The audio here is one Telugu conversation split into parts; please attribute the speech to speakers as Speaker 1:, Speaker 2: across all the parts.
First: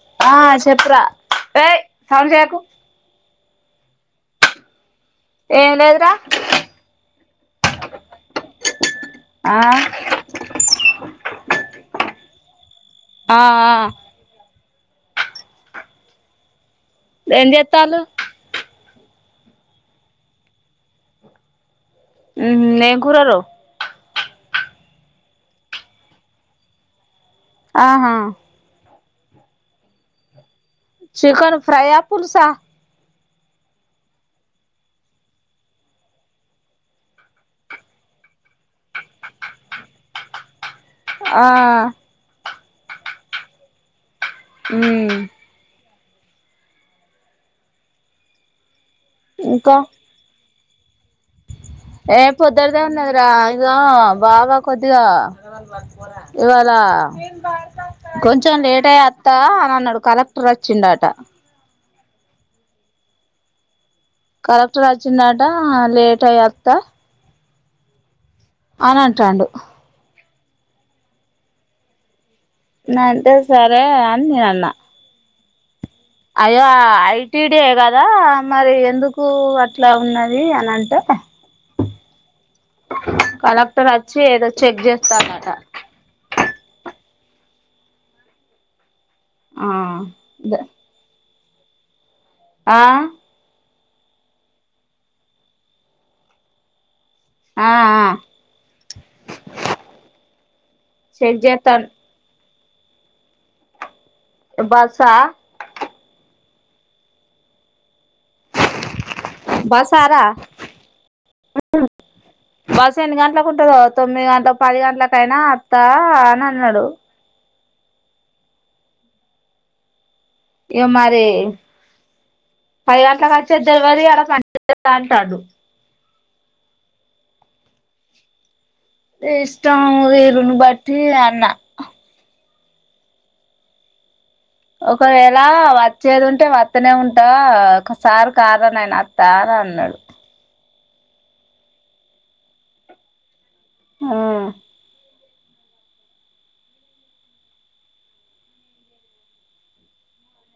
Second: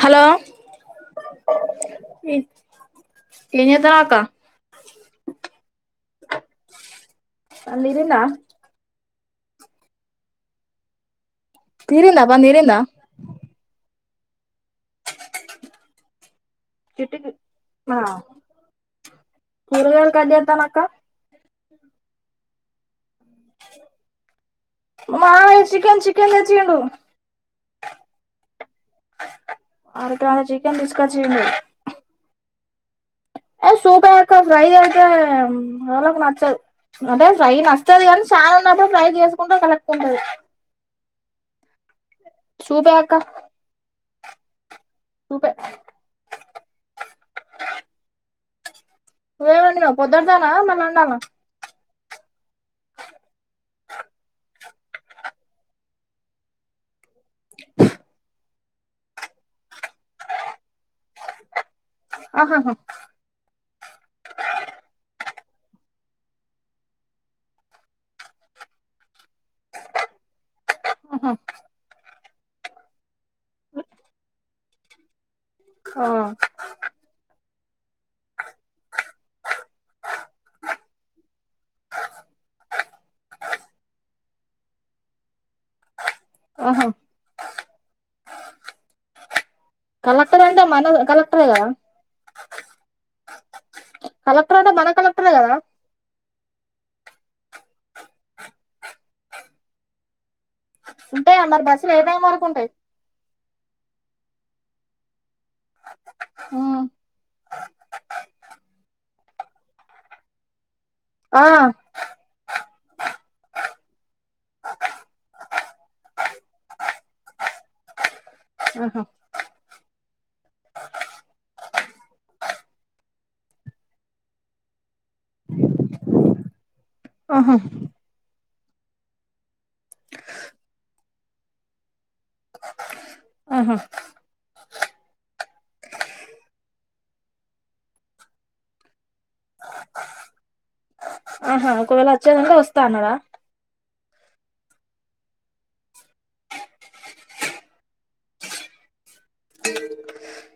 Speaker 1: హలో
Speaker 2: ఆ చెప్పురా ఏయ్ సౌండ్
Speaker 1: ఈ
Speaker 2: చేయకు
Speaker 1: ఇని అత్ర ఆకా
Speaker 2: ఏనదురా
Speaker 1: పని తీరిందా
Speaker 2: ఆ
Speaker 1: తీరింద బ నరిందా
Speaker 2: ఆ ఆ
Speaker 1: చిట్టికి
Speaker 2: ఎంత ఎత్తాల
Speaker 1: మురగలు క అడిత్తానక్క
Speaker 2: నఘరరు
Speaker 1: మా వ చికన్ చికెన్చ్చిడు
Speaker 2: ఆహా
Speaker 1: ఆరు కచ్చ
Speaker 2: చికెన్ ఫ్రై ఆ పులుసా
Speaker 1: ఏ సూప అక్క ఫ్రై చేతే వాళకి నచ్చదు అంటే ఫ్రై నచ్చది కాని చాల ఉన్నప్పుడు ఫ్రై చేసుకుంటూ కలక్కుంటది
Speaker 2: ఆ
Speaker 1: సూపనక్క
Speaker 2: హ్
Speaker 1: ఏం
Speaker 2: ఇంకా
Speaker 1: వండినావ్ పొద్దందేన అన్నం వండలనా
Speaker 2: ఏ పొద్దడ్ దే ఉన్నది రా ఇగో బావ కొద్దిగా ఇవాళ కొన్ కొంచెం లేట్ అయి అత్తా అని అన్నాడు కలెక్టర్ వచ్చిండట
Speaker 1: ఆహాహా
Speaker 2: కలెక్టర్ అచ్చిన్ నాడ్ టా లేట్ అయి అత్త అని అంటాండు
Speaker 1: ఆహ్ ఓ
Speaker 2: న అంతే సరే అని నేను అన్న
Speaker 1: ఆ
Speaker 2: అయ్యో ఐటి అదే కదా మరి ఎందుకు అట్లా ఉన్నది అని అంటే కలెక్టర్ వ వచ్చి ఏదో చెగ్ జేస్తాన్నట
Speaker 1: ఓహో
Speaker 2: ఆ
Speaker 1: కలెక్టర్ అంటే మన కలక్ క్టర్ కదా
Speaker 2: ఆ
Speaker 1: కలెక్టర్ అంటే మన కలెక్టరే గదా
Speaker 2: ఆహ్ ఆ
Speaker 1: ఉంటే
Speaker 2: చెక్
Speaker 1: మరి
Speaker 2: చేస్తాన్
Speaker 1: బస్సులు ఏ టైమ్ వరుకు ఉంటాయి.
Speaker 2: బస్ ఆ
Speaker 1: హు
Speaker 2: బసార
Speaker 1: ఆహా
Speaker 2: బస్సు ఎన్ని గంటలకు ఉంటందో తొమ్మిది గం గంట్లపది గంట్లాకైనా అత్తా అని అన్నాడు.
Speaker 1: అహో
Speaker 2: ఇగా మరీ పది గంట్ల కి వచ్ఛేది దెల్వదు యడా పని చెయ్యదు అంటాండు
Speaker 1: ఆహా
Speaker 2: ఎ ఇష్టం వేరును బట్టి న్నా
Speaker 1: ఆహ
Speaker 2: ఒకవేళ వచ్చేది ఉంటే వత్తనే ఉంటా ఒకసార్ కాదానాన రా రా అన్నది
Speaker 1: ఆహా ఒకవేళ వచ్చేదుంటే వస్తా అన్నావా
Speaker 2: ఆ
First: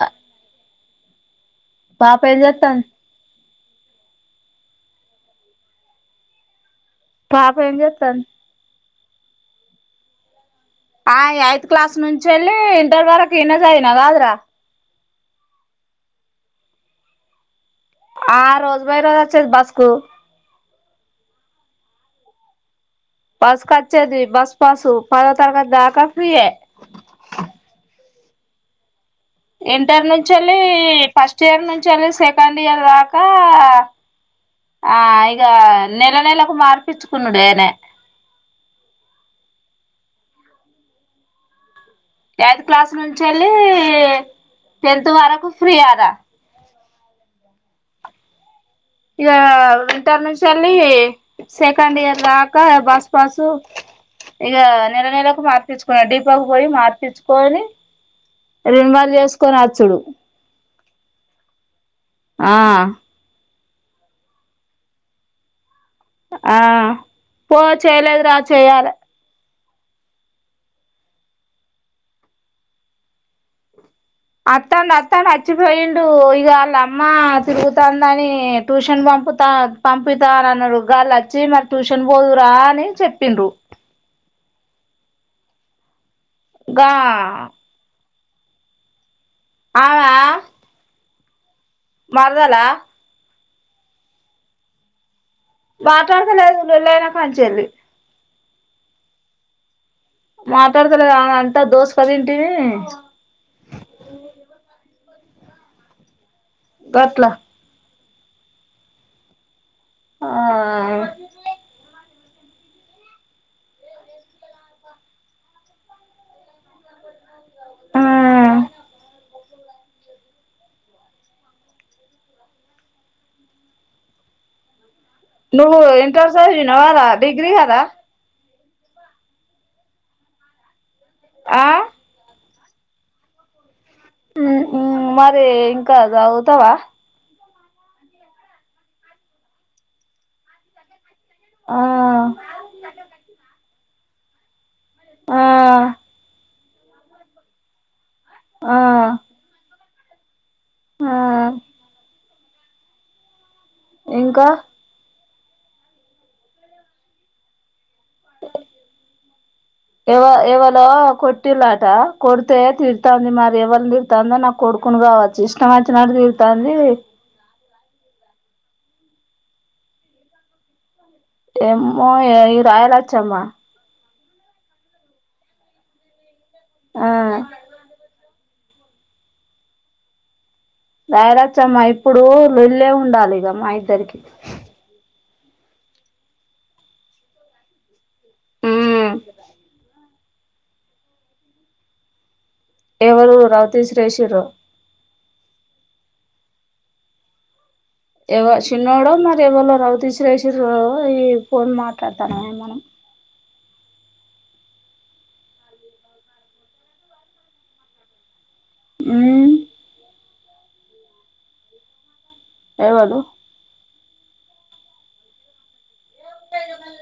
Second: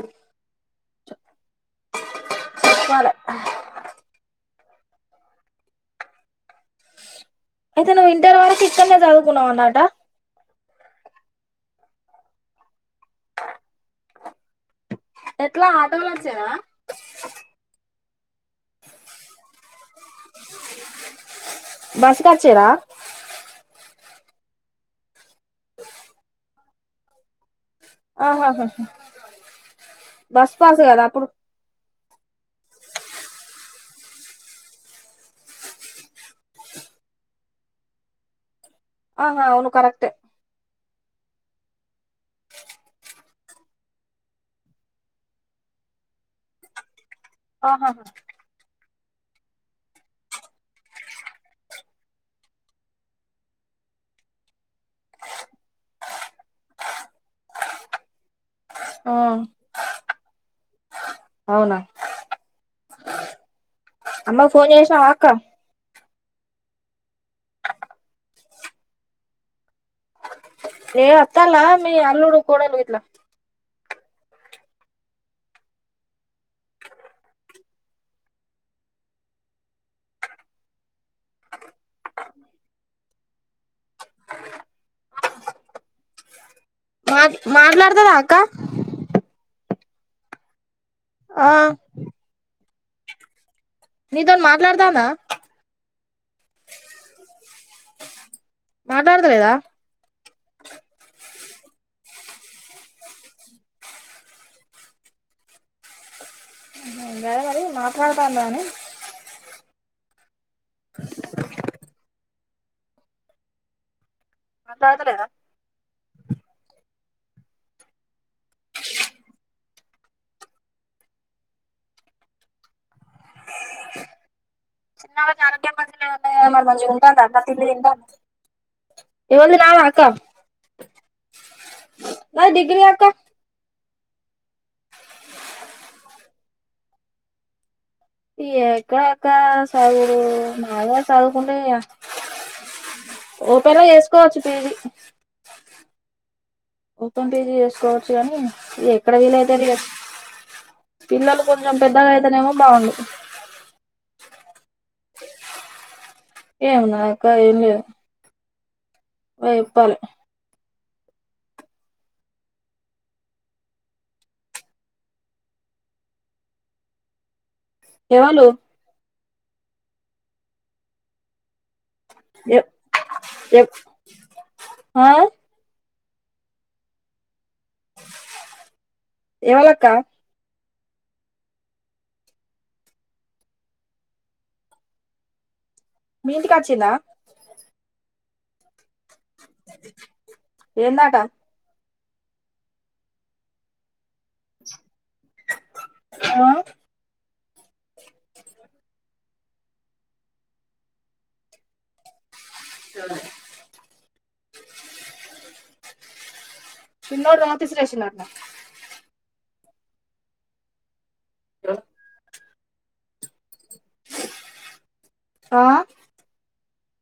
Speaker 2: ఆ పాప్ పె ఏం జేత్తంది పాపె ఎం జేత్తంది
Speaker 1: చదువుకున్నావ్ అన్నట్టా
Speaker 2: ఆ ఎయిత్ క్లాస్ నుంచేళ్ళి ఇంటర్ వరకు ఇన్నే చదివిన కాదురా
Speaker 1: ఎట్లా ఆటోలో వచ్చేదా
Speaker 2: ఆ రోజు బోయి రోజు అచ్చేది బస్కు
Speaker 1: బస్క్ అచ్చేదా
Speaker 2: బస్ కచ్చేది బస్ పాసు దో తరగతి దాకా ఫ్రీ ఎ
Speaker 1: ఆహాహాహా
Speaker 2: ఇంటర్ నుంచిళ్ళి
Speaker 1: అప్పుడు
Speaker 2: ఫస్ట్ ఇయర్ నుం నుంచిల్లి సెకండ్ ఇయర్ దాకా ఆ ఇగ నెల నెలకు మార్పిచ్చుకునుడేనయే
Speaker 1: ఆహా అవును కరెక్టే
Speaker 2: ఎయిత్ క్లాస్ నుంచేళ్ళి టెన్త్ వరకు ఫ్రీ అదా
Speaker 1: ఆహాహా
Speaker 2: ఇక వింటర్ నుంచి వెళ్ళలి సెకండ్ ఇయర్ దాక బసు పాసు ఇగ నెల నెలకు మార్పిచ్చుకున్ డిపో కు పోయి మార్పిచ్చుకొని రిన్వాల్
Speaker 1: ఆ
Speaker 2: చేసుకొని వచ్చుడు
Speaker 1: అవునా
Speaker 2: ఆ
Speaker 1: అమ్మ ఫోన్ చేసినవా అక్క
Speaker 2: ఆ ఒ చేయలేదు రా చేయ్యాలే
Speaker 1: ఏ అత్తాల్ల మీ అల్లుడు కోడలు గిట్ల
Speaker 2: అత్తండు అత్తండు అచ్చిపోయిండు ఇగ వాళ్ళ అమ్మ తిరుగుతందని ట్యూషన్ పంపుతా పంపితా అ అన్నారు గాళ్ళు వచ్చి మరి ట్యూషన్ పోదురా అని చెప్పిండ్రు గా
Speaker 1: మా మాట్లాడుతావా అ క్క
Speaker 2: ఆమా
Speaker 1: ఆ నీతోన్ మాట్లాడతందా
Speaker 2: మాట్లాడతలేదు లొల్లైన కాంచెల్లి
Speaker 1: మాట్లాడత లేదా
Speaker 2: మాట్లాడతలేదు ఆమెదంత దోస్ క దింటిమీ
Speaker 1: అహ
Speaker 2: గట్లా
Speaker 1: వేరై మా పోతండని
Speaker 2: ఆ
Speaker 1: మాట్లాడుతలేదా
Speaker 2: ఆ
Speaker 1: చిన్న ఆమెకి ఆరోగ్యం
Speaker 2: నువ్వు
Speaker 1: మంచిగ లేదట
Speaker 2: ఇంటర్
Speaker 1: మరి మంచిగ
Speaker 2: చదివినవారా
Speaker 1: ఉంటాంద మరి
Speaker 2: డిగ్రీ
Speaker 1: తిండి
Speaker 2: కదా
Speaker 1: తింటాదా ఎవలిది నావ అక్క
Speaker 2: ఆ
Speaker 1: మాద్ డిగ్రీ ఇయాక్క
Speaker 2: మరి ఇంకా సగుతావా
Speaker 1: ఎక్కక్క సగుడు నా సాదువుకుండా ఇగ
Speaker 2: ఆ
Speaker 1: ఒప్ పెళ్ల వేసుకోవచ్చు పిజీ
Speaker 2: ఆ
Speaker 1: ఓపెన్ పేజ్ చేసుకో చేసుకోవ్వచ్చు కాని
Speaker 2: ఆ
Speaker 1: ఎక్కడ వీలవుతుంది కదా
Speaker 2: ఆ
Speaker 1: పిల్లలు కొంచెం పెద్దగా అయితేనేమో బాగుండు
Speaker 2: ఇంకా
Speaker 1: ఏం నా క ఏంలేదు నువ్వేచెప్పాలా
Speaker 2: ఇలో కొట్టిలాట కొడితే తిడు తంది మరి ఎవరిని తిడుతందో నాకు కొడుకుని కావచ్చు ఇష్టం వచ్చినడు తిడుతంది
Speaker 1: ఎవలు
Speaker 2: ఏం మోయే ఈ
Speaker 1: ఎ-
Speaker 2: రాయలాచ్చమ్మా
Speaker 1: ఎ- ఆ
Speaker 2: ఆ
Speaker 1: ఎవళక్క
Speaker 2: రాయలాచ్చమ్మా ఏప్పుడు లొల్లే ఉండాలిగా మా ఇద్దరికి
Speaker 1: మీఇంటి కాచిందా
Speaker 2: ఉమ్
Speaker 1: ఏందాట
Speaker 2: ఎవరు రావత చేసింరో
Speaker 1: ఆ
Speaker 2: ఎవ చిన్నోడో మరి ఎవరో రవితి శ్రేసింరో ఈ ఫోన్ మాట్లాడతాను
Speaker 1: జులయ్ చిన్న రాతి ఈసిరేసిందాంట
Speaker 2: ఉహ్ ఎవడు
Speaker 1: ఆ
Speaker 2: పెరుగల్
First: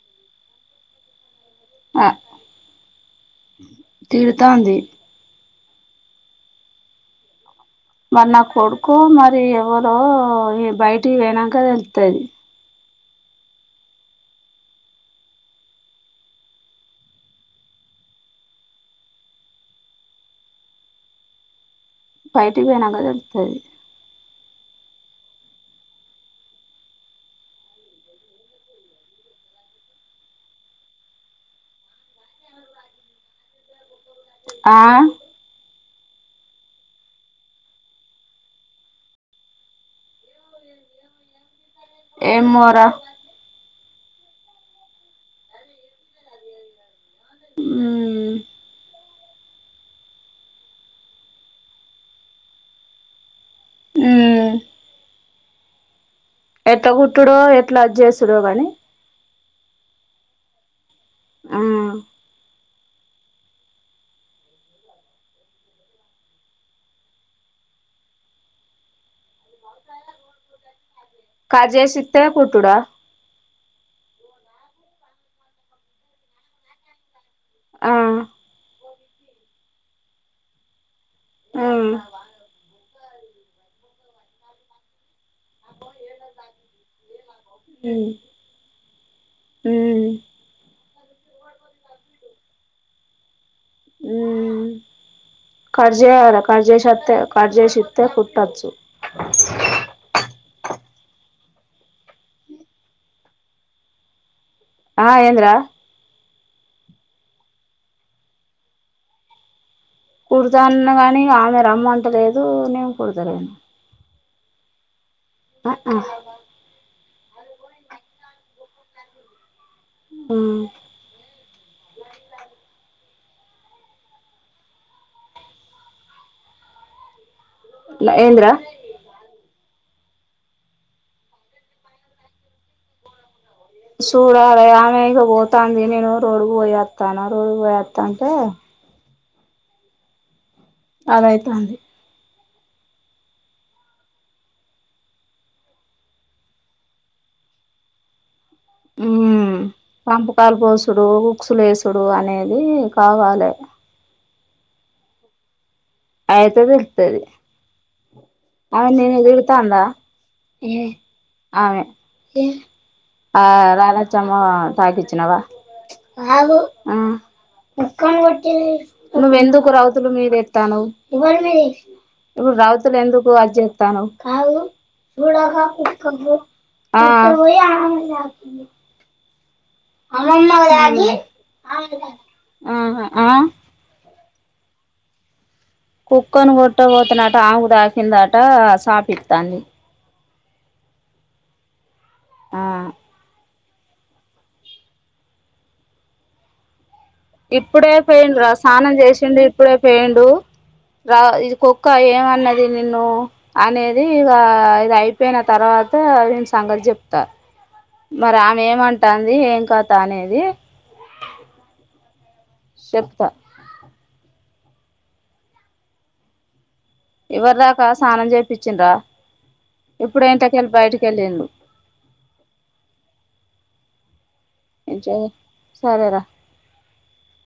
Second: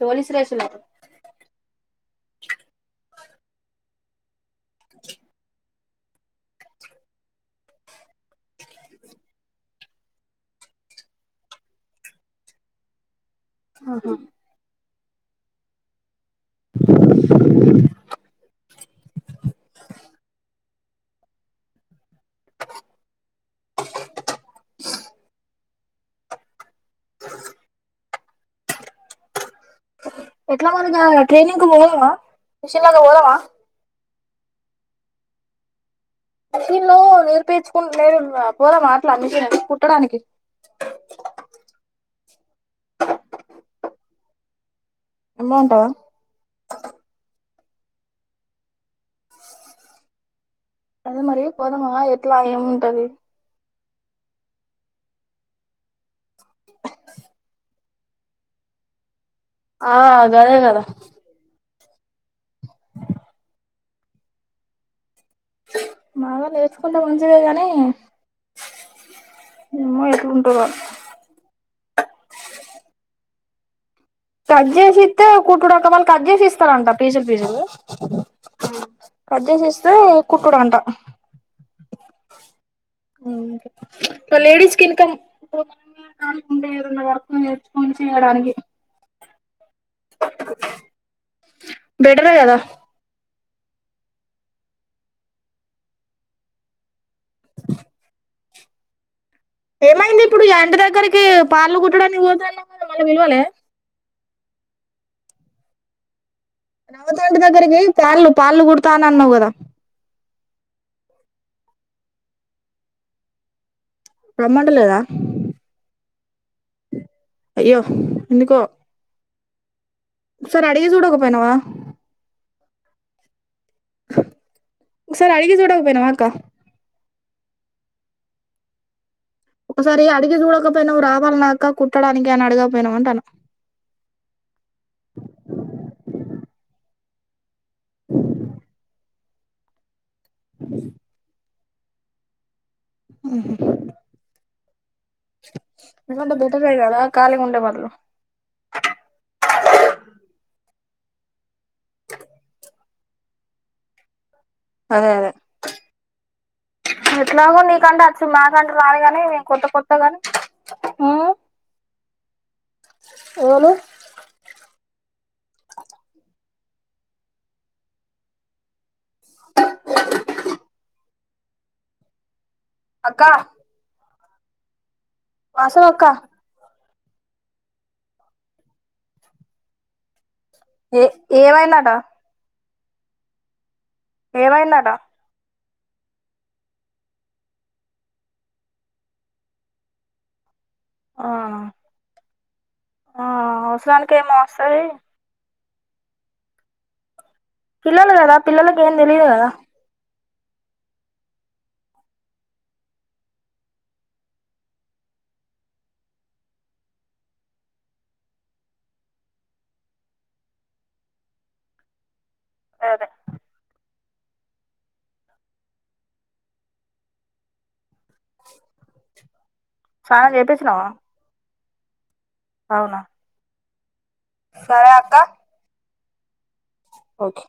Speaker 1: పోలీస్లేష లో
Speaker 2: ఆ తిరుతాంది మరి నా కొడుకొ మరి ఎవరో ఈ బయటికి పోయినంక తెలుత్తది
Speaker 1: ఆహా [inaudible]
Speaker 2: బయటికి పోయినంక తెలుత్తది
Speaker 1: ఎట్లా మరింగా ట్రెనింగ్ పోయావా మిషన్ లాగ పోదామా
Speaker 2: ఆ
Speaker 1: మిషిన్లు నిరుపేచుకుంట నేరు పోదామా అట్లా మిషను కుట్టడానికి
Speaker 2: ఏమోరా
Speaker 1: అమౌంట్ ఆ
Speaker 2: ఉమ్
Speaker 1: అది మరి పోదమా ఎట్లా ఏముంటది
Speaker 2: ఉమ్ ఎట్లా కుట్టుడో ఎట్లా అద్ చేసుడో కాని
Speaker 1: ఆ గదే గద
Speaker 2: మ్మ్
Speaker 1: బగా నేర్చుకుంటె మంచిదే గానీ మేమో ఎట్లుంటదొ
Speaker 2: కాజేసిత్తే కుట్టుడ
Speaker 1: కట్ చేసిత్తె కుట్డుడు ఒకవేళ కట్ చేసిస్తరంట పీసులు పీసులు
Speaker 2: ఆ
Speaker 1: కట్ చేసిస్తే కుట్టుడంట
Speaker 2: ఉమ్
Speaker 1: మ్మ్ లేడీస్ కి ఇన్కమ్ కాకుంటే ఏదనా వర్క్ నేర్చుకొని చేయడానికి
Speaker 2: ఉమ్
Speaker 1: బెటర్ గదా
Speaker 2: మ్మ్ కార్జేయాల కర్జేషత్త కర్జేసిత్తే కుుట్టచ్చు
Speaker 1: ఏమైంది ఇప్పుడు ఎంట దగ్గరకి పార్లు కుట్టడానికి పోత అన్నావ్ గదా వాళ్లు పిలవలే
Speaker 2: ఆ ఏంది రా
Speaker 1: రామాచారి ఇంటి దగ్గరికి పన్లు పాన్లు కుడతా అన అన్నావు కదా
Speaker 2: కుడతా అన్న గానీ ఇగ ఆమె రమ్మంటలేదు నేను కుడతలేను
Speaker 1: రమ్మంట లేదా
Speaker 2: అ ఆ
Speaker 1: అయ్యో ఎందుకో ఒకసారి అడిగి చూడకపోయినావా ఒకసారి అడిగి చూడకపోయినావా అక్క
Speaker 2: ఏంది రా
Speaker 1: ఒకసారి అడిగి చూడకపోయినావ రావాలన్నాక కుట్టడానికి అని అడగకపోయినావ అంటానా
Speaker 2: చూడాల ఆమె ఇగ పోతాంది నేను రోడ్ పోయత్తన రోజు పోయోత్తంటే అలా అయితాంది
Speaker 1: హ్మ్ హు ఎకంటే బెటరే కదా ఖాళీ గుండె బదులు
Speaker 2: మ్మ్ పంపకాలు పోసుడు ఉక్సు లేసుడు అనేది కావాలి
Speaker 1: అదే అదే
Speaker 2: అయితే తెల్తది
Speaker 1: ఎట్లాగో నీకంటే అచ్చు మాకంటే
Speaker 2: ఆమె
Speaker 1: రాదు
Speaker 2: నేను
Speaker 1: కానీ
Speaker 2: ఇది
Speaker 1: మేము
Speaker 2: ఇతా
Speaker 1: కొత్త
Speaker 2: అందా
Speaker 1: కొత్త గాని ఉమ్,
Speaker 2: ఆమె ఆ
Speaker 1: ఎవరు
Speaker 2: రాలచమ్మ తాకిచ్చినవా అం నువ్వెందుకు రౌతులు మీదెక్కుతానవ్ ఇప్పుడు రౌతులు
Speaker 1: అక్క
Speaker 2: ఎందుకు అది చేత్తానావ్ హాయి
Speaker 1: అసలు అక్క
Speaker 2: [unintelligible] ఆ
Speaker 1: ఏ
Speaker 2: ఊ
Speaker 1: ఏమైందట
Speaker 2: ఆహా ఆ
Speaker 1: ఏవైందట
Speaker 2: కుక్కను కొట్టబోతెనట ఆమెకు తాకిందట సాపిత్తాంది
Speaker 1: ఆ
Speaker 2: ఆ
Speaker 1: స్రానికేమి వస్తది
Speaker 2: ఇప్పుడే
Speaker 1: పిల్లలు కదా
Speaker 2: పోయిండు రా
Speaker 1: పిల్లలకి ఏం
Speaker 2: స్నానం
Speaker 1: తెలియదు
Speaker 2: చేసిండు
Speaker 1: కదా
Speaker 2: ఇప్పుడే పేయిండు రా ఇది కుక్క ఏమన్నది నిన్ను అనేది ఇక ఇది అయిపోయిన తర్వాత వీని సంగతి చెప్తా మరి ఆమె ఏం అంటాంది ఏం కత అనేది
Speaker 1: అదే
Speaker 2: షెప్తా ఇవర్ రా పా స్నానం చేపిచ్చిండ్రా ఇప్పుడే
Speaker 1: స్నానం
Speaker 2: ఇంట్లకెళ్ళి
Speaker 1: చేపించినావా
Speaker 2: బయటకెళ్ళిండు
Speaker 1: అవునా సరే
Speaker 2: ఏజ
Speaker 1: అక్క
Speaker 2: సరే రా
Speaker 1: ఓకే